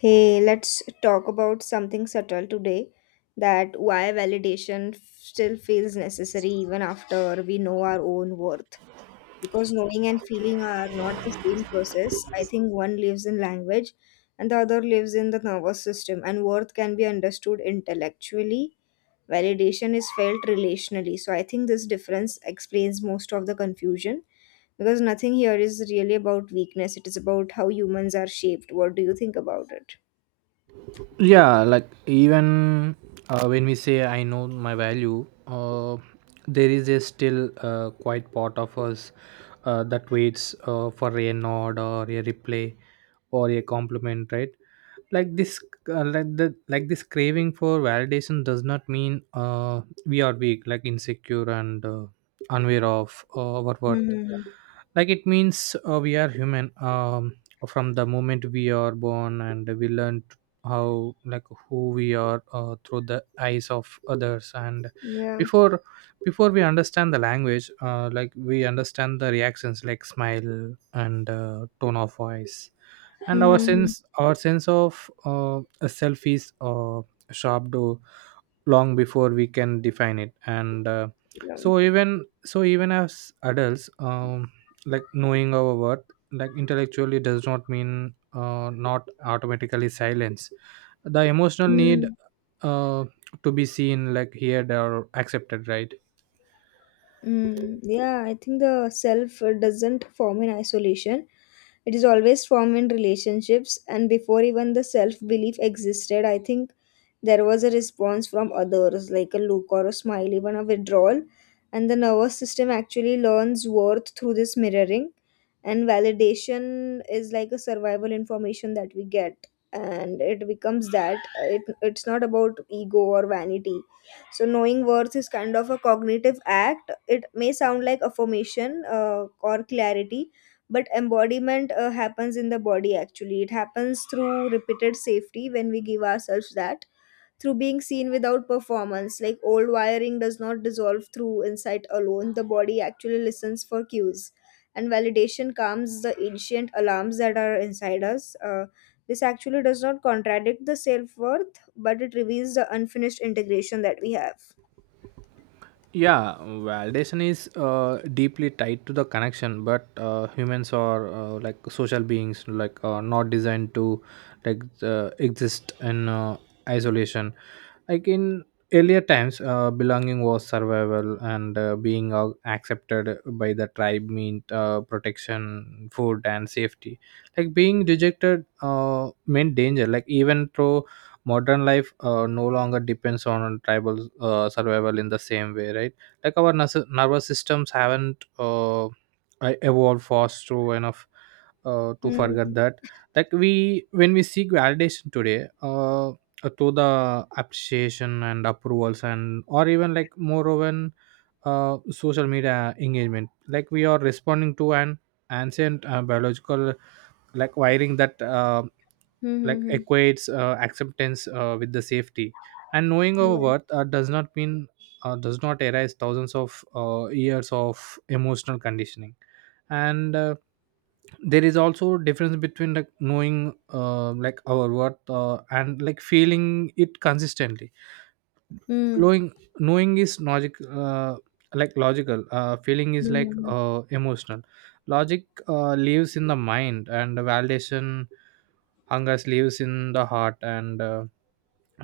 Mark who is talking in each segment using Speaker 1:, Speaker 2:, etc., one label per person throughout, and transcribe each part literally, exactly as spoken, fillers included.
Speaker 1: Hey, let's talk about something subtle today that why validation f- still feels necessary even after we know our own worth. Because knowing and feeling are not the same process. I think one lives in language and the other lives in the nervous system, and worth can be understood intellectually. Validation is felt relationally. So I think this difference explains most of the confusion because nothing here is really about weakness, it is about how humans are shaped. What do you think about it?
Speaker 2: Yeah, like even, uh, when we say I know my value, uh, there is a still, uh, quite part of us uh, that waits uh, for a nod or a replay or a compliment, right? Like this, uh, like the like this craving for validation does not mean uh, we are weak, like insecure and uh, unaware of uh, our worth.
Speaker 1: Mhm.
Speaker 2: Like it means, uh, we are human. Um, from the moment we are born and we learn how, like who we are, uh, through the eyes of others. And
Speaker 1: Yeah.
Speaker 2: before before we understand the language, uh, like we understand the reactions, like smile and uh, tone of voice, and our
Speaker 1: Mhm.
Speaker 2: sense our sense of uh, self is uh, sharp long before we can define it. And uh,
Speaker 1: Yeah.
Speaker 2: so even so even as adults, um, like knowing our worth, like intellectually does not mean, uh, not automatically silence the emotional need
Speaker 1: Mm,
Speaker 2: uh, to be seen, like heard or accepted, right?
Speaker 1: mm. Yeah, I think the self uh, doesn't form in isolation. It is always formed in relationships, and before even the self belief existed, I think there was a response from others, like a look or a smile, even a withdrawal. And the nervous system actually learns worth through this mirroring, and validation is like a survival information that we get and it becomes that, uh, it, it's not about ego or vanity. So knowing worth is kind of a cognitive act. It may sound like affirmation uh, or clarity, but embodiment uh, happens in the body. Actually it happens through repeated safety when we give ourselves that, through being seen without performance. Like old wiring does not dissolve through insight alone, the body actually listens for cues. And validation calms the ancient alarms that are inside us. Uh, this actually does not contradict the self worth, but it reveals the unfinished integration that we have.
Speaker 2: Yeah, validation is uh, deeply tied to the connection. But uh, humans are, uh, like social beings, like uh, not designed to, like uh, exist in uh, isolation. Like in earlier times, uh, belonging was survival, and uh, being uh, accepted by the tribe meant uh, protection, food and safety. Like being rejected uh, meant danger. Like even though modern life uh, no longer depends on tribal uh, survival in the same way, right? Like our nervous nervous systems haven't uh, I- evolved fast through enough uh, to forget
Speaker 1: Hmm.
Speaker 2: that. Like we when we seek validation today, uh, uh, to the appreciation and approvals and, or even like more of an, uh, social media engagement, like we are responding to an ancient uh, biological like wiring that, uh,
Speaker 1: Hmm.
Speaker 2: like
Speaker 1: Hmm. Hmm.
Speaker 2: equates uh, acceptance uh, with the safety. And knowing our
Speaker 1: Yeah.
Speaker 2: worth, uh, does not mean, uh, does not arise thousands of uh, years of emotional conditioning. And uh, there is also difference between, like knowing, uh, like our worth, uh, and like feeling it consistently.
Speaker 1: Hmm.
Speaker 2: Knowing knowing is logic, uh, like logical, uh, feeling is like
Speaker 1: Hmm.
Speaker 2: uh, emotional. Logic uh, lives in the mind, and validation hungers lives in the heart. And uh,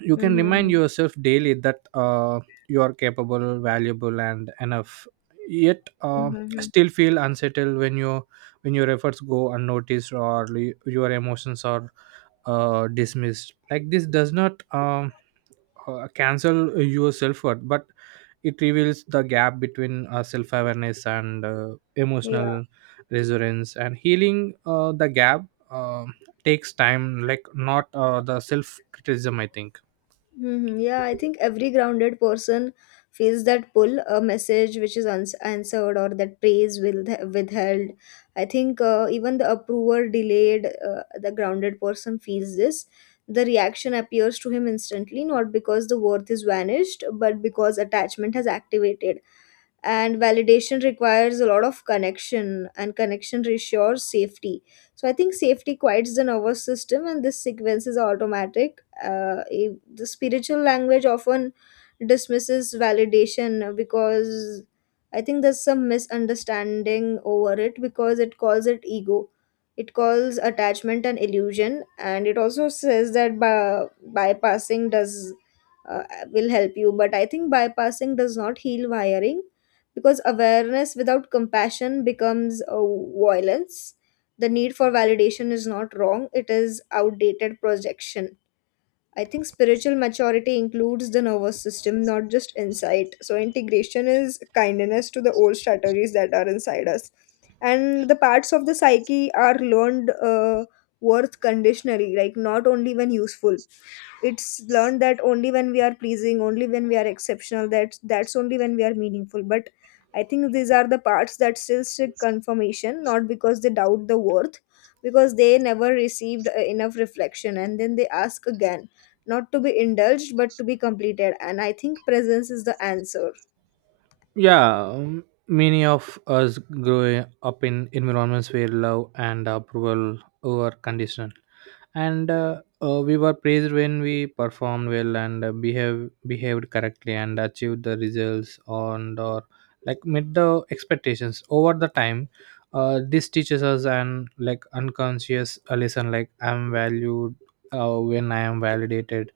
Speaker 2: you
Speaker 1: Hmm.
Speaker 2: can
Speaker 1: Hmm.
Speaker 2: remind
Speaker 1: Hmm.
Speaker 2: yourself daily that uh, you are capable, valuable and enough, yet
Speaker 1: Hmm.
Speaker 2: uh,
Speaker 1: Hmm. Hmm.
Speaker 2: still feel unsettled when you when your efforts go unnoticed, or y- your emotions are uh, dismissed. Like this does not, um, uh, cancel your self-worth, but it reveals the gap between uh, self-awareness and uh,
Speaker 1: Yeah.
Speaker 2: emotional resonance. And healing uh, the gap um takes time, like not uh, the self-criticism, I think.
Speaker 1: Hmm. Yeah, I think every grounded person feels that pull, a message which is uns- answered or that praise will withheld. I think uh, even the approver delayed, uh, the grounded person feels this. The reaction appears to him instantly, not because the worth is vanished, but because attachment has activated and validation requires a lot of connection and connection reassures safety. So I think safety quiets the nervous system and this sequence is automatic. Uh, if- the spiritual language often dismisses validation because I think there's some misunderstanding over it, because it calls it ego, it calls attachment an illusion, and it also says that by, bypassing does uh, will help you. But I think bypassing does not heal wiring because awareness without compassion becomes uh, violence. The need for validation is not wrong, it is outdated projection. I think spiritual maturity includes the nervous system, not just insight. So, integration is kindness to the old strategies that are inside us. And the parts of the psyche are learned uh, worth conditionally, like not only when useful. It's learned that only when we are pleasing, only when we are exceptional, that, that's only when we are meaningful. But I think these are the parts that still seek confirmation, not because they doubt the worth, because they never received uh, enough reflection, and then they ask again, not to be indulged but to be completed. And I think presence is the answer.
Speaker 2: Yeah, um, many of us grow up in environments where love and approval were conditional. And uh, uh, we were praised when we performed well, and uh, behave behaved correctly and achieved the results on, or like met the expectations over the time. Uh, this teaches us an, like unconscious uh, lesson, like I'm valued uh, when I am validated,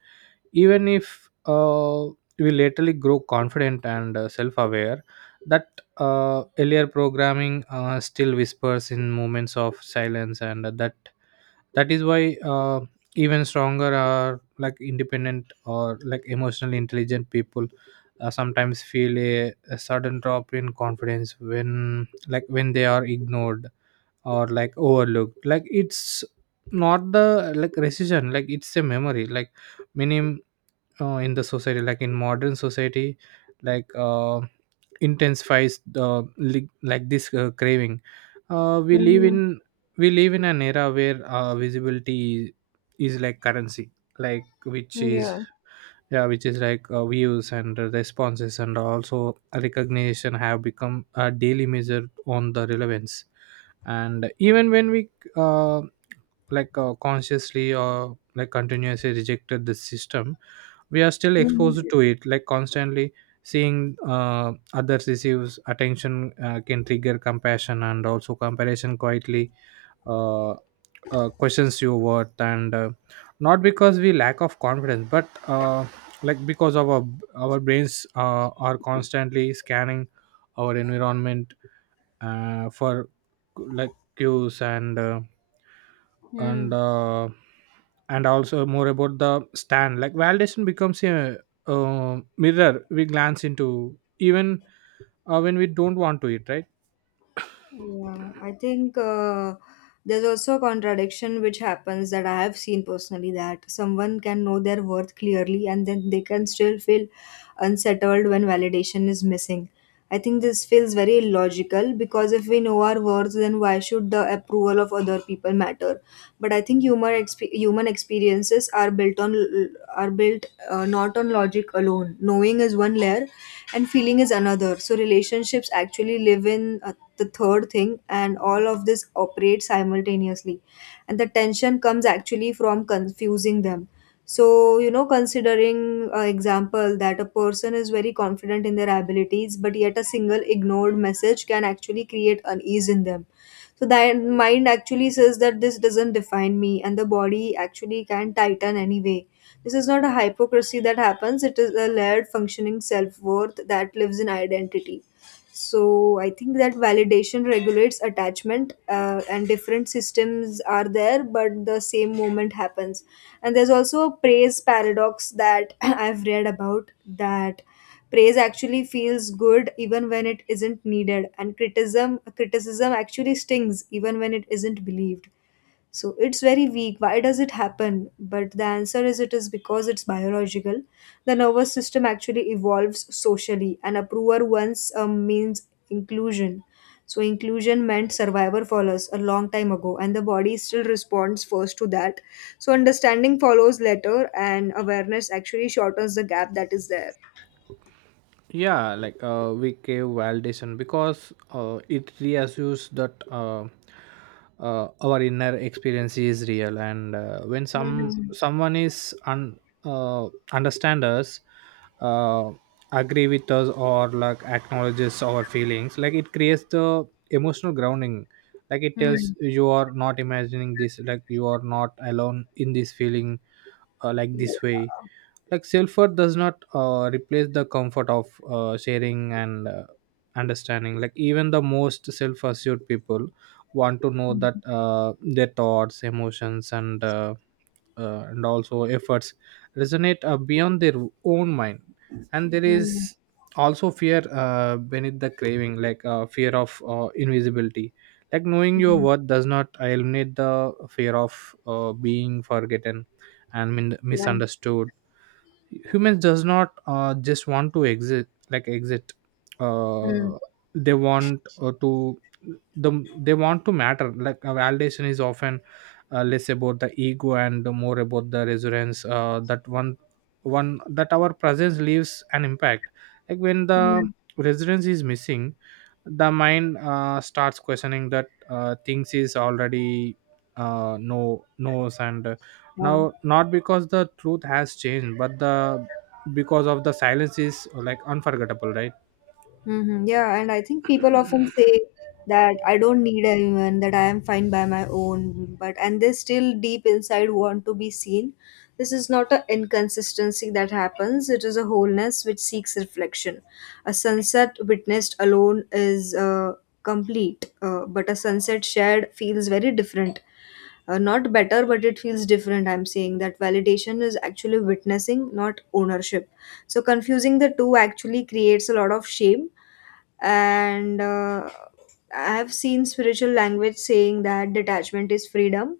Speaker 2: even if uh, we laterally grow confident and uh, self-aware, that uh, earlier programming uh, still whispers in moments of silence. And that that is why, uh, even stronger or like independent or like emotionally intelligent people uh, sometimes feel a, a sudden drop in confidence when, like when they are ignored or like overlooked. Like it's not the, like rescission, like it's a memory. Like many uh, in the society, like in modern society, like uh, intensifies the li- like this uh, craving. uh, we live
Speaker 1: Hmm.
Speaker 2: in we live in an era where uh, visibility is like currency, like which is,
Speaker 1: Yeah.
Speaker 2: yeah, which is like uh, views and responses, and also recognition have become a daily measure on the relevance. And even when we uh, like uh, consciously or like continuously rejected this system, we are still
Speaker 1: Hmm.
Speaker 2: exposed to it, like constantly seeing uh, others receives attention, uh, can trigger compassion and also comparison, quietly uh, uh, questions your worth, and uh, not because we lack of confidence, but uh, like because of our, our brains uh, are constantly scanning our environment uh, for like queues, and uh, and uh, and also more about the stand, like validation becomes a, uh mirror we glance into, even uh, when we don't want to it, right?
Speaker 1: Yeah, I think uh, there's also a contradiction which happens, that I have seen personally, that someone can know their worth clearly and then they can still feel unsettled when validation is missing. I think this feels very illogical because if we know our worth, then why should the approval of other people matter? But I think human exp- human experiences are built on are built uh, not on logic alone. Knowing is one layer, and feeling is another. So relationships actually live in uh, the third thing, and all of this operates simultaneously, and the tension comes actually from confusing them. So, you know, considering uh, example that a person is very confident in their abilities, but yet a single ignored message can actually create unease in them. So the mind actually says that this doesn't define me, and the body actually can tighten anyway. This is not a hypocrisy that happens, it is a layered functioning self-worth that lives in identity. So I think that validation regulates attachment, uh, and different systems are there but the same moment happens. And there's also a praise paradox that I've read about, that praise actually feels good even when it isn't needed, and criticism criticism actually stings even when it isn't believed. So it's very weak. Why does it happen? But the answer is, it is because it's biological. The nervous system actually evolves socially, and approval once um, means inclusion. So inclusion meant survivor for us a long time ago, and the body still responds first to that. So understanding follows later, and awareness actually shortens the gap that is there.
Speaker 2: Yeah, like uh, we gave validation because uh, it reassures that uh, uh, our inner experience is real. And uh, when some
Speaker 1: Mhm.
Speaker 2: someone is un, uh, understand us, uh, agree with us or like acknowledges our feelings, like it creates the emotional grounding, like it tells
Speaker 1: Hmm.
Speaker 2: you are not imagining this, like you are not alone in this feeling. Uh, like
Speaker 1: Yeah.
Speaker 2: this way, like self-worth does not uh, replace the comfort of uh, sharing and uh, understanding. Like even the most self-assured people want to know that uh, their thoughts, emotions and uh, uh, and also efforts resonate uh, beyond their own mind. And there
Speaker 1: Hmm.
Speaker 2: is also fear, uh, beneath the craving, like uh, fear of uh, invisibility. Like knowing your
Speaker 1: Hmm.
Speaker 2: worth does not eliminate the fear of uh, being forgotten and min-
Speaker 1: Yeah.
Speaker 2: misunderstood. Humans does not uh, just want to exit, like exit.
Speaker 1: Hmm.
Speaker 2: uh, they want uh, to the they want to matter, like uh, validation is often uh, less about the ego and more about the resonance uh, that one one that our presence leaves an impact. Like when the
Speaker 1: Hmm.
Speaker 2: resonance is missing, the mind uh, starts questioning that uh, things is already uh, no knows. And uh, now,
Speaker 1: Yeah.
Speaker 2: not because the truth has changed, but the because of the silence is like unforgettable, right?
Speaker 1: Mm-hmm. Yeah, and I think people often say that I don't need anyone, that I am fine by my own, but and they still deep inside want to be seen. This is not an inconsistency that happens, it is a wholeness which seeks reflection. A sunset witnessed alone is uh, complete, uh, but a sunset shared feels very different. Uh, not better, but it feels different. I'm saying that validation is actually witnessing, not ownership. So, confusing the two actually creates a lot of shame, and uh, I have seen spiritual language saying that detachment is freedom,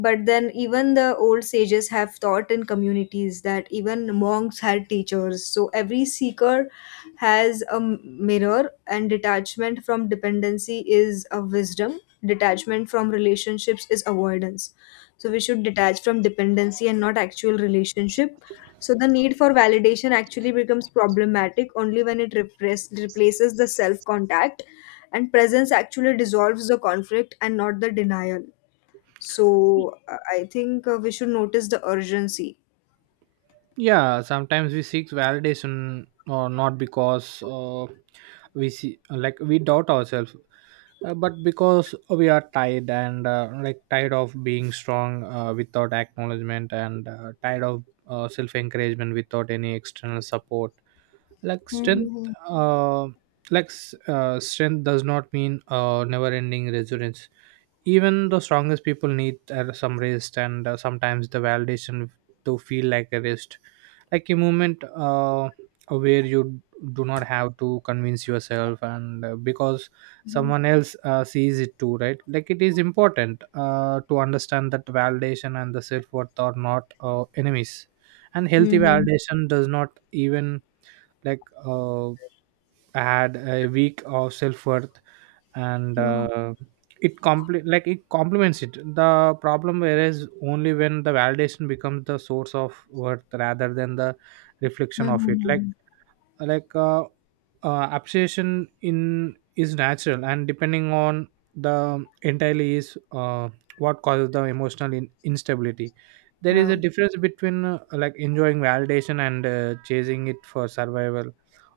Speaker 1: but then, even the old sages have taught in communities that even monks had teachers. So, every seeker has a mirror, and detachment from dependency is a wisdom, detachment from relationships is avoidance. So, we should detach from dependency and not actual relationship. So, the need for validation actually becomes problematic only when it repress- replaces the self contact, and presence actually dissolves the conflict and not the denial. So uh, I think uh, we should notice the urgency.
Speaker 2: Yeah, sometimes we seek validation, or not because uh, we see, like we doubt ourselves, uh, but because we are tired, and uh, like tired of being strong uh, without acknowledgement, and uh, tired of uh, self encouragement without any external support. Like strength uh, like s- uh, strength does not mean uh, never ending resilience. Even the strongest people need uh, some rest, and uh, sometimes the validation, to feel like a rest, like a moment uh, where you do not have to convince yourself, and uh, because
Speaker 1: Mhm.
Speaker 2: someone else uh, sees it too, right? Like it is important uh, to understand that validation and the self-worth are not uh, enemies. And healthy
Speaker 1: Mhm.
Speaker 2: validation does not even, like uh, I had a week of self worth, and
Speaker 1: Mhm.
Speaker 2: uh, it complete, like it complements it. The problem whereas only when the validation becomes the source of worth, rather than the reflection of it. Like,
Speaker 1: Mhm.
Speaker 2: like uh, uh, appreciation in is natural, and depending on the entirely is uh, what causes the emotional in- instability. There is a difference between, uh, like enjoying validation and uh, chasing it for survival,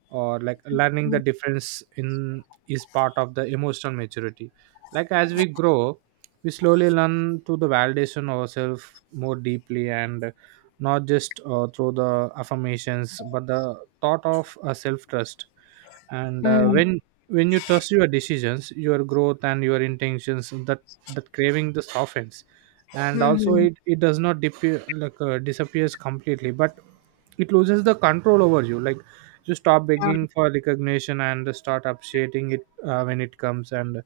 Speaker 2: or like learning the
Speaker 1: Mhm.
Speaker 2: difference in is part of the emotional maturity. Like as we grow, we slowly learn to the validation ourselves more deeply, and not just uh, through the affirmations, but the thought of uh, self trust. And uh,
Speaker 1: Mhm.
Speaker 2: when when you trust your decisions, your growth and your intentions, that that craving the softens. And
Speaker 1: Mhm.
Speaker 2: also
Speaker 1: Mhm.
Speaker 2: it, it does not disappear, like uh, disappears completely, but it loses the control over you. Like you stop
Speaker 1: Mhm.
Speaker 2: begging for recognition and start appreciating it uh, when it comes, and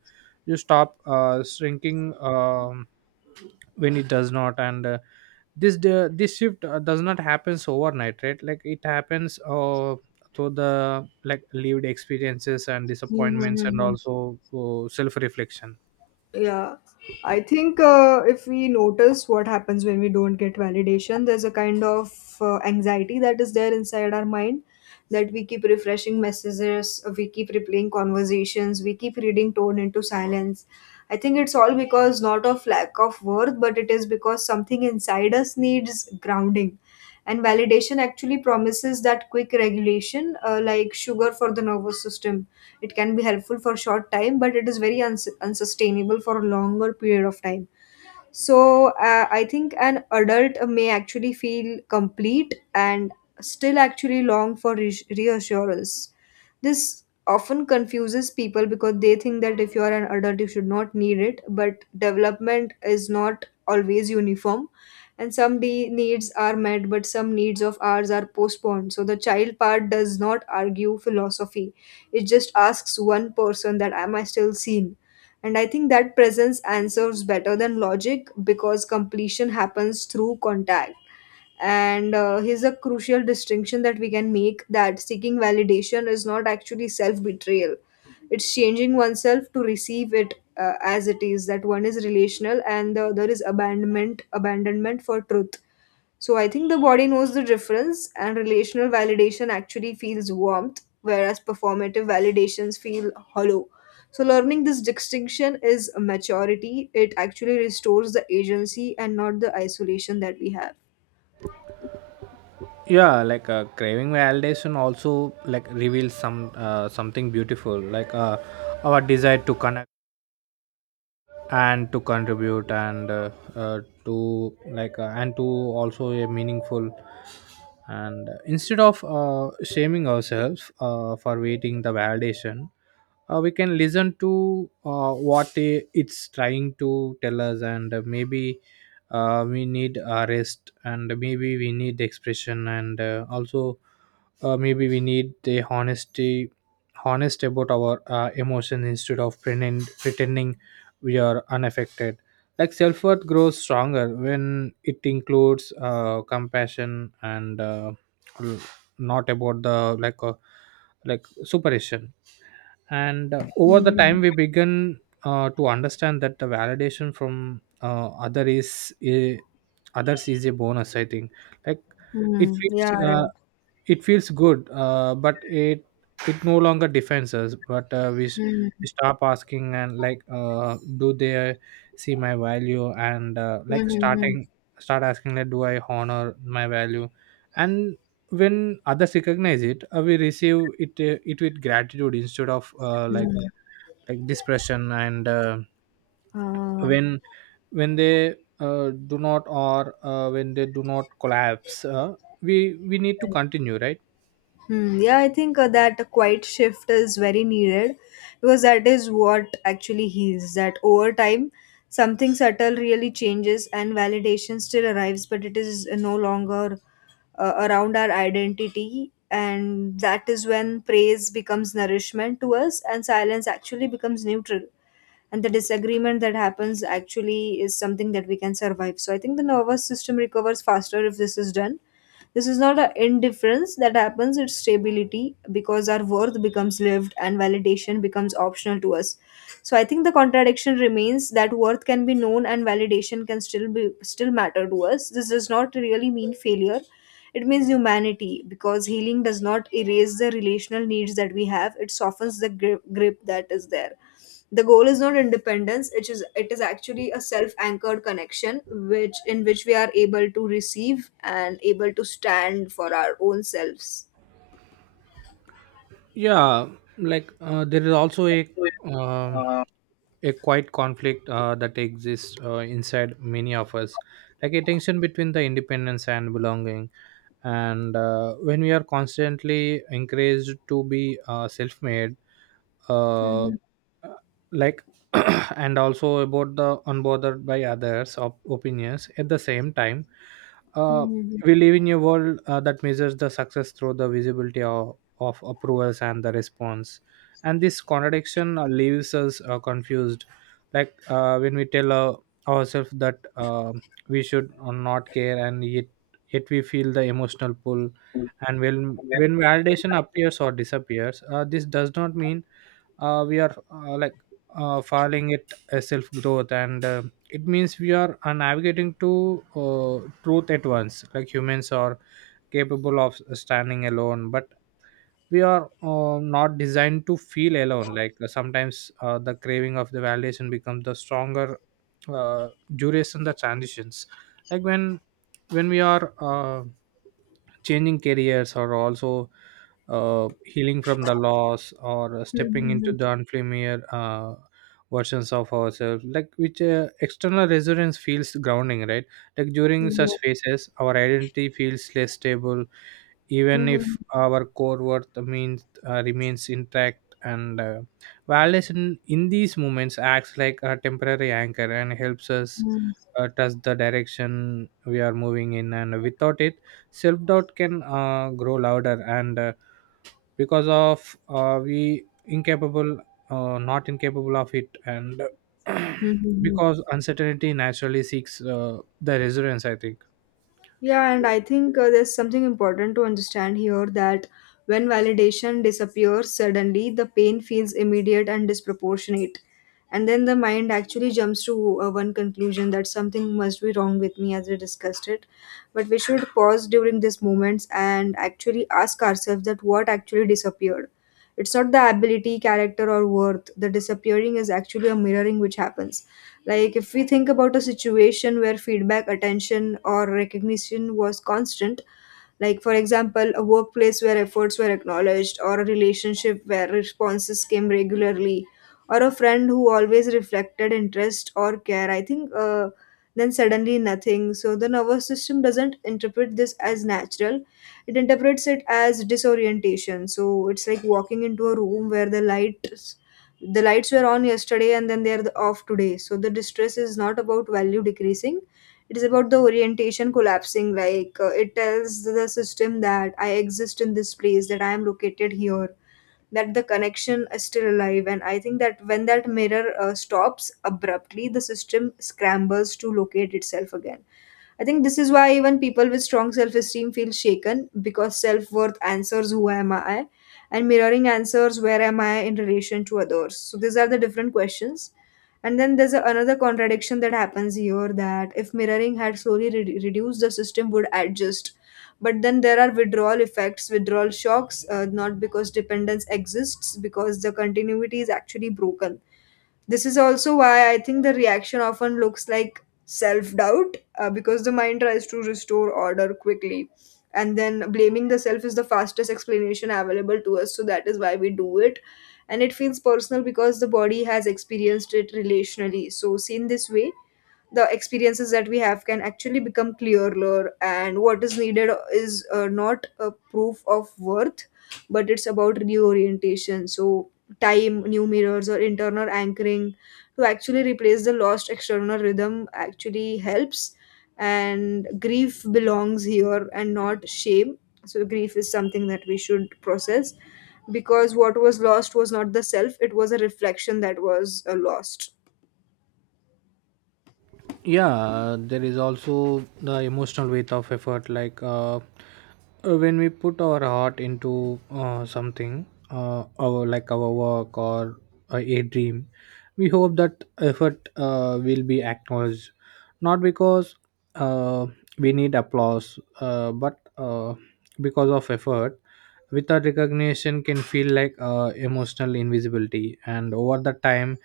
Speaker 2: you stop uh, shrinking um, when it does not. And uh, this the this shift uh, does not happens overnight, right? Like it happens uh, through the, like lived experiences and
Speaker 1: Mhm.
Speaker 2: disappointments,
Speaker 1: Mhm.
Speaker 2: and
Speaker 1: Mhm.
Speaker 2: also uh, self-reflection.
Speaker 1: Yeah, I think uh, if we notice what happens when we don't get validation, there's a kind of uh, anxiety that is there inside our mind, that we keep refreshing messages, we keep replaying conversations, we keep reading tone into silence. I think it's all because not of lack of worth, but it is because something inside us needs grounding. And validation actually promises that quick regulation, uh, like sugar for the nervous system. It can be helpful for short time, but it is very uns- unsustainable for a longer period of time. So uh, I think an adult may actually feel complete and still actually long for re- reassurance. This often confuses people because they think that if you are an adult, you should not need it. But development is not always uniform, and some de- needs are met, but some needs of ours are postponed. So the child part does not argue philosophy; it just asks one person that, "Am I still seen?" And I think that presence answers better than logic because completion happens through contact. And uh, here's a crucial distinction that we can make, that seeking validation is not actually self betrayal, it's changing oneself to receive it. Uh, as it is that one is relational and the other is abandonment abandonment for truth. So I think the body knows the difference, and relational validation actually feels warmth, whereas performative validations feel hollow. So learning this distinction is maturity. It actually restores the agency and not the isolation that we have.
Speaker 2: Yeah, like uh, craving validation also, like reveals some uh, something beautiful, like uh, our desire to connect and to contribute, and uh, uh, to like uh, and to also a meaningful. And instead of uh, shaming ourselves uh, for waiting the validation, uh, we can listen to uh, what i- it's trying to tell us, and uh, maybe uh, we need a rest, and maybe we need expression, and uh, also uh, maybe we need the honesty, honest about our uh, emotion, instead of pretend, pretending we are unaffected. Like self-worth grows stronger when it includes uh, compassion, and uh, l- not about the, like uh, like superstition. And uh, over the
Speaker 1: Mm-hmm.
Speaker 2: time we begin uh, to understand that the validation from uh, other is, i- others is a bonus, I think. Like it
Speaker 1: Yeah,
Speaker 2: feels uh,
Speaker 1: right.
Speaker 2: it feels good, uh, but it it no longer defines us. But uh, we, s-
Speaker 1: Mm-hmm.
Speaker 2: we stop asking and, like uh, do they see my value, and uh, like starting start asking, like do I honor my value. And when others recognize it, uh, we receive it, uh, it with gratitude, instead of uh, like
Speaker 1: Mm-hmm.
Speaker 2: like depression. And uh,
Speaker 1: Uh,
Speaker 2: when when they uh, do not, or uh, when they do not collapse, uh, we we need to continue, right?
Speaker 1: hmm, yeah, I think uh, that a quiet shift is very needed because that is what actually heals. That over time, something subtle really changes and validation still arrives, but it is uh, no longer uh, around our identity. And that is when praise becomes nourishment to us and silence actually becomes neutral. And the disagreement that happens actually is something that we can survive. So I think the nervous system recovers faster if this is done. This is not an indifference that happens, it's stability, because our worth becomes lived and validation becomes optional to us. So I think the contradiction remains that worth can be known and validation can still be still matter to us. This does not really mean failure. It means humanity, because healing does not erase the relational needs that we have, it softens the grip, grip that is there. The goal is not independence, it is it is actually a self-anchored connection which in which we are able to receive and able to stand for our own selves.
Speaker 2: Yeah, like uh, there is also a um, a quiet conflict uh, that exists uh, inside many of us, like a tension between the independence and belonging. And uh, when we are constantly encouraged to be uh, self-made, uh,
Speaker 1: Mhm.
Speaker 2: like and also about the unbothered by others of opinions at the same time uh,
Speaker 1: Mhm.
Speaker 2: we live in a world uh, that measures the success through the visibility of, of approvals and the response. And this contradiction uh, leaves us uh, confused. Like uh, when we tell uh, ourselves that uh, we should uh, not care, and yet yet we feel the emotional pull. And when when validation appears or disappears, uh, this does not mean uh, we are uh, like uh, filing it as self growth, and uh, it means we are uh, navigating to uh, truth at once. Like humans are capable of standing alone, but we are uh, not designed to feel alone. Like uh, sometimes uh, the craving of the validation becomes the stronger uh, duration the transitions. Like when when we are uh, changing careers, or also uh, healing from the loss or stepping into
Speaker 1: Mhm.
Speaker 2: the unfamiliar uh, versions of ourselves, like which uh, external resonance feels grounding, right? Like during
Speaker 1: Mhm.
Speaker 2: such
Speaker 1: Yeah.
Speaker 2: phases our identity feels less stable, even
Speaker 1: Mhm.
Speaker 2: if our core worth means uh, remains intact. And uh, validation in these moments acts like a temporary anchor and helps us
Speaker 1: Mhm.
Speaker 2: uh, touch the direction we are moving in. And without it, self-doubt can uh, grow louder. And uh, because of uh, we incapable, uh, not incapable of it. And
Speaker 1: Mhm.
Speaker 2: because uncertainty naturally seeks uh, the resilience, I think.
Speaker 1: Yeah, and I think uh, there's something important to understand here, that when validation disappears suddenly, the pain feels immediate and disproportionate. And then the mind actually jumps to uh, one conclusion that something must be wrong with me, as we discussed it. But we should pause during these moments and actually ask ourselves that what actually disappeared. It's not the ability, character, or worth. The disappearing is actually a mirroring which happens, like, if we think about a situation where feedback, attention, or recognition was constant, like for example a workplace where efforts were acknowledged or a relationship where responses came regularly or a friend who always reflected interest or care, I think uh, then suddenly nothing. So the nervous system doesn't interpret this as natural, it interprets it as disorientation. So it's like walking into a room where the light the lights were on yesterday and then they're off today. So the distress is not about value decreasing, it is about the orientation collapsing. Like, uh, it tells the system that I exist in this place, that I am located here, that the connection is still alive. And I think that when that mirror uh, stops abruptly, the system scrambles to locate itself again. I think this is why even people with strong self esteem feel shaken, because self worth answers who am I, and mirroring answers where am I in relation to others. So these are the different questions. And then there's a, another contradiction that happens here, that if mirroring had slowly re- reduced, the system would adjust. But then there are withdrawal effects, withdrawal shocks, uh, not because dependence exists, because the continuity is actually broken. This is also why I think the reaction often looks like self doubt, uh, because the mind tries to restore order quickly. And then blaming the self is the fastest explanation available to us, so that is why we do it. And it feels personal because the body has experienced it relationally. So, seen this way, the experiences that we have can actually become clearer, and what is needed is uh, not a proof of worth, but it's about reorientation. So time, new mirrors, or internal anchoring to actually replace the lost external rhythm actually helps. And grief belongs here and not shame. So grief is something that we should process, because what was lost was not the self, it was a reflection that was uh, lost.
Speaker 2: Yeah, uh, there is also the emotional weight of effort. Like uh, uh, when we put our heart into uh, something, uh, our, like our work, or uh, a dream, we hope that effort uh, will be acknowledged, not because uh, we need applause, uh, but uh, because of effort without recognition can feel like uh, emotional invisibility. And over the time,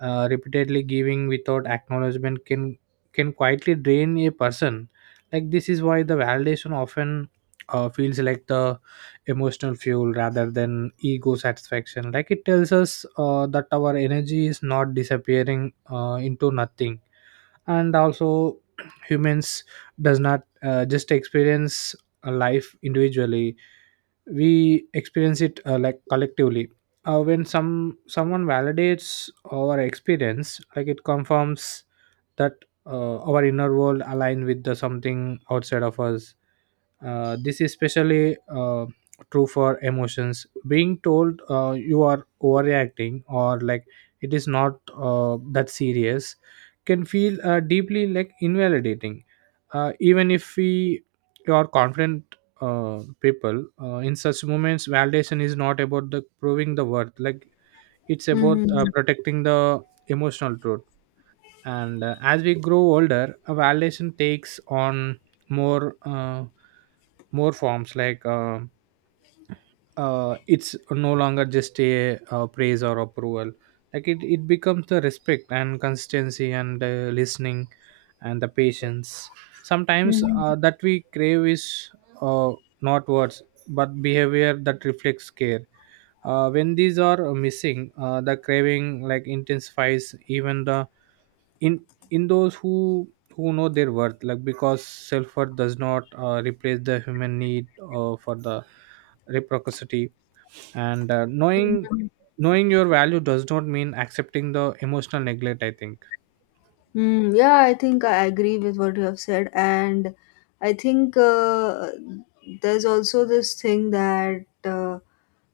Speaker 2: uh, repeatedly giving without acknowledgement can can quietly drain a person. Like this is why the validation often uh, feels like the emotional fuel rather than ego satisfaction. Like it tells us uh, that our energy is not disappearing uh, into nothing. And also humans does not uh, just experience a life individually. We experience it uh, like collectively. Uh, when some someone validates our experience, like it confirms that uh, our inner world align with the something outside of us. Uh, this is especially uh, true for emotions. Being told uh, you are overreacting, or like it is not uh, that serious, can feel uh, deeply like invalidating. Uh, even if we are confident, uh, people, uh, in such moments, validation is not about the proving the worth. Like it's about
Speaker 1: Mm-hmm.
Speaker 2: uh, protecting the emotional truth. And uh, as we grow older, a validation takes on more uh, more forms. Like uh, uh, it's no longer just a uh, praise or approval. Like it, it becomes the respect and consistency and uh, listening and the patience. Sometimes uh, that we crave is uh, not words but behavior that reflects care. Uh, when these are missing, uh, the craving like intensifies, even the in in those who who know their worth. Like because self-worth does not uh, replace the human need uh, for the reciprocity. And uh, knowing knowing your value does not mean accepting the emotional neglect, I think.
Speaker 1: Mm, yeah, I think I agree with what you have said, and I think uh, there's also this thing that uh,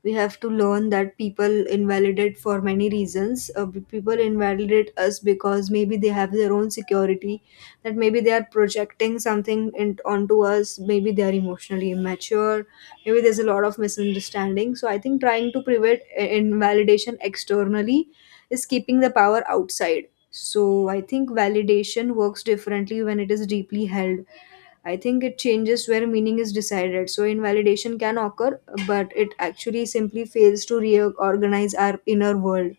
Speaker 1: we have to learn that people invalidate for many reasons. Uh, b- people invalidate us because maybe they have their own security, that maybe they are projecting something in, onto us, maybe they are emotionally immature, maybe there's a lot of misunderstanding. So I think trying to prevent uh, invalidation externally is keeping the power outside. So I think validation works differently when it is deeply held. I think it changes where meaning is decided. So invalidation can occur, but it actually simply fails to reorganize our inner world.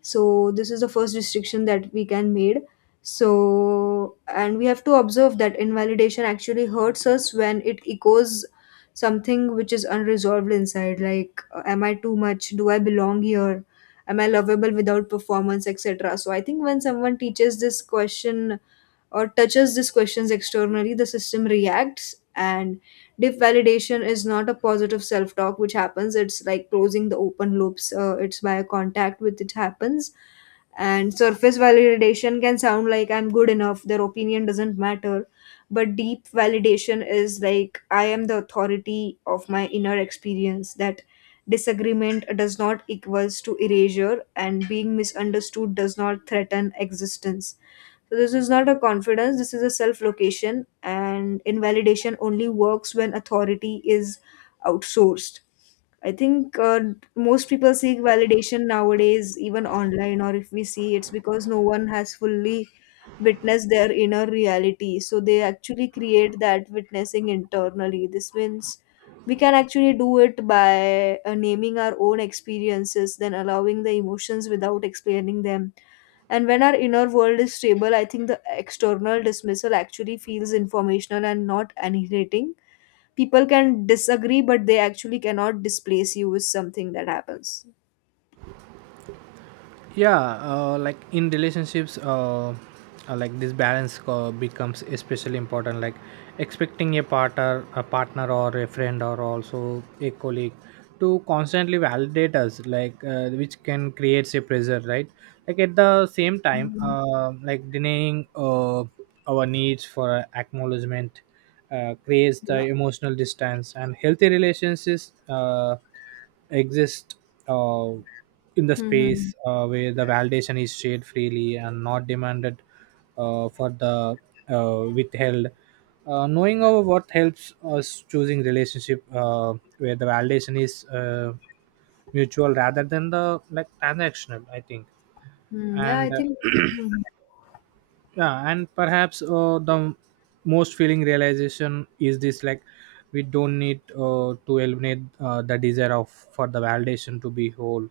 Speaker 1: So this is the first restriction that we can made. So, and we have to observe that invalidation actually hurts us when it echoes something which is unresolved inside, like, uh, am I too much, do I belong here, am I lovable without performance, etc. So I think when someone teaches this question or touches these questions externally, the system reacts, and deep validation is not a positive self talk which happens, it's like closing the open loops, uh, it's by a contact which it happens. And surface validation can sound like I'm good enough, their opinion doesn't matter, but deep validation is like I am the authority of my inner experience, that disagreement does not equals to erasure, and being misunderstood does not threaten existence. So this is not a confidence, this is a self location, and invalidation only works when authority is outsourced. I think uh, most people seek validation nowadays, even online, or if we see, it's because no one has fully witnessed their inner reality. So they actually create that witnessing internally. This means we can actually do it by uh, naming our own experiences, then allowing the emotions without explaining them. And when our inner world is stable, I think the external dismissal actually feels informational and not annihilating. People can disagree, but they actually cannot displace you with something that happens.
Speaker 2: Yeah, uh, like in relationships, uh, uh, like this balance uh, becomes especially important. Like expecting a partner a partner or a friend or also a colleague to constantly validate us, like uh, which can create a pressure, right? Like at the same time,
Speaker 1: Mhm.
Speaker 2: uh, like denying uh, our needs for acknowledgement uh, creates the
Speaker 1: Yeah.
Speaker 2: emotional distance. And healthy relationships uh, exist uh, in the
Speaker 1: Mm-hmm.
Speaker 2: space uh, where the validation is shared freely and not demanded uh, for the uh, withheld. Uh, knowing our worth helps us choosing relationship uh, where the validation is uh, mutual rather than the like transactional, I think.
Speaker 1: Mm-hmm. Yeah,
Speaker 2: And
Speaker 1: I think.
Speaker 2: uh,
Speaker 1: Mm-hmm.
Speaker 2: yeah, and perhaps uh, the most feeling realization is this. Like we don't need uh, to eliminate uh, the desire of for the validation to be whole.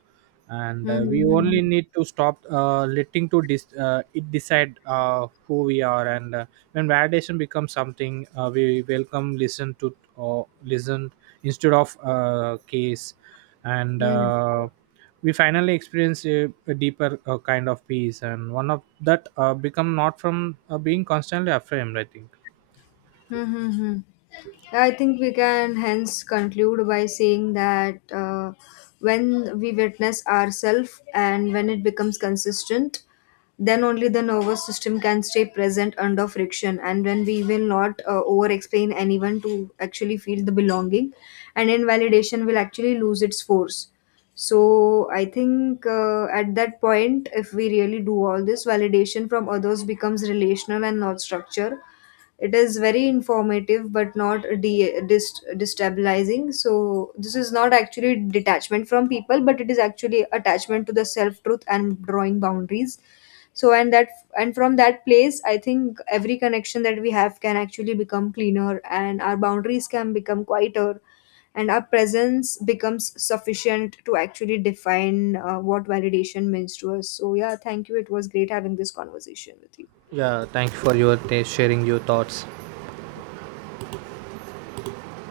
Speaker 2: And uh, we
Speaker 1: Mm-hmm.
Speaker 2: only need to stop uh, letting to dis- uh, it decide uh, who we are. And uh, when validation becomes something uh, we welcome, listen to or listen instead of uh, case, and
Speaker 1: Mm-hmm.
Speaker 2: uh, we finally experience a, a deeper uh, kind of peace, and one of that uh, become not from uh, being constantly aframed, I think.
Speaker 1: Mm-hmm. I think we can hence conclude by saying that uh, when we witness ourselves and when it becomes consistent, then only the nervous system can stay present under friction, and when we will not uh, over explain anyone to actually feel the belonging, and invalidation will actually lose its force. So, I think uh, at that point, if we really do all this, validation from others becomes relational and not structure, it is very informative but not de- dist- destabilizing. So, this is not actually detachment from people, but it is actually attachment to the self truth and drawing boundaries. So, and that and from that place, I think every connection that we have can actually become cleaner, and our boundaries can become quieter, and our presence becomes sufficient to actually define uh, what validation means to us. So, yeah, thank you. It was great having this conversation with you.
Speaker 2: Yeah, thank you for your t- sharing your thoughts.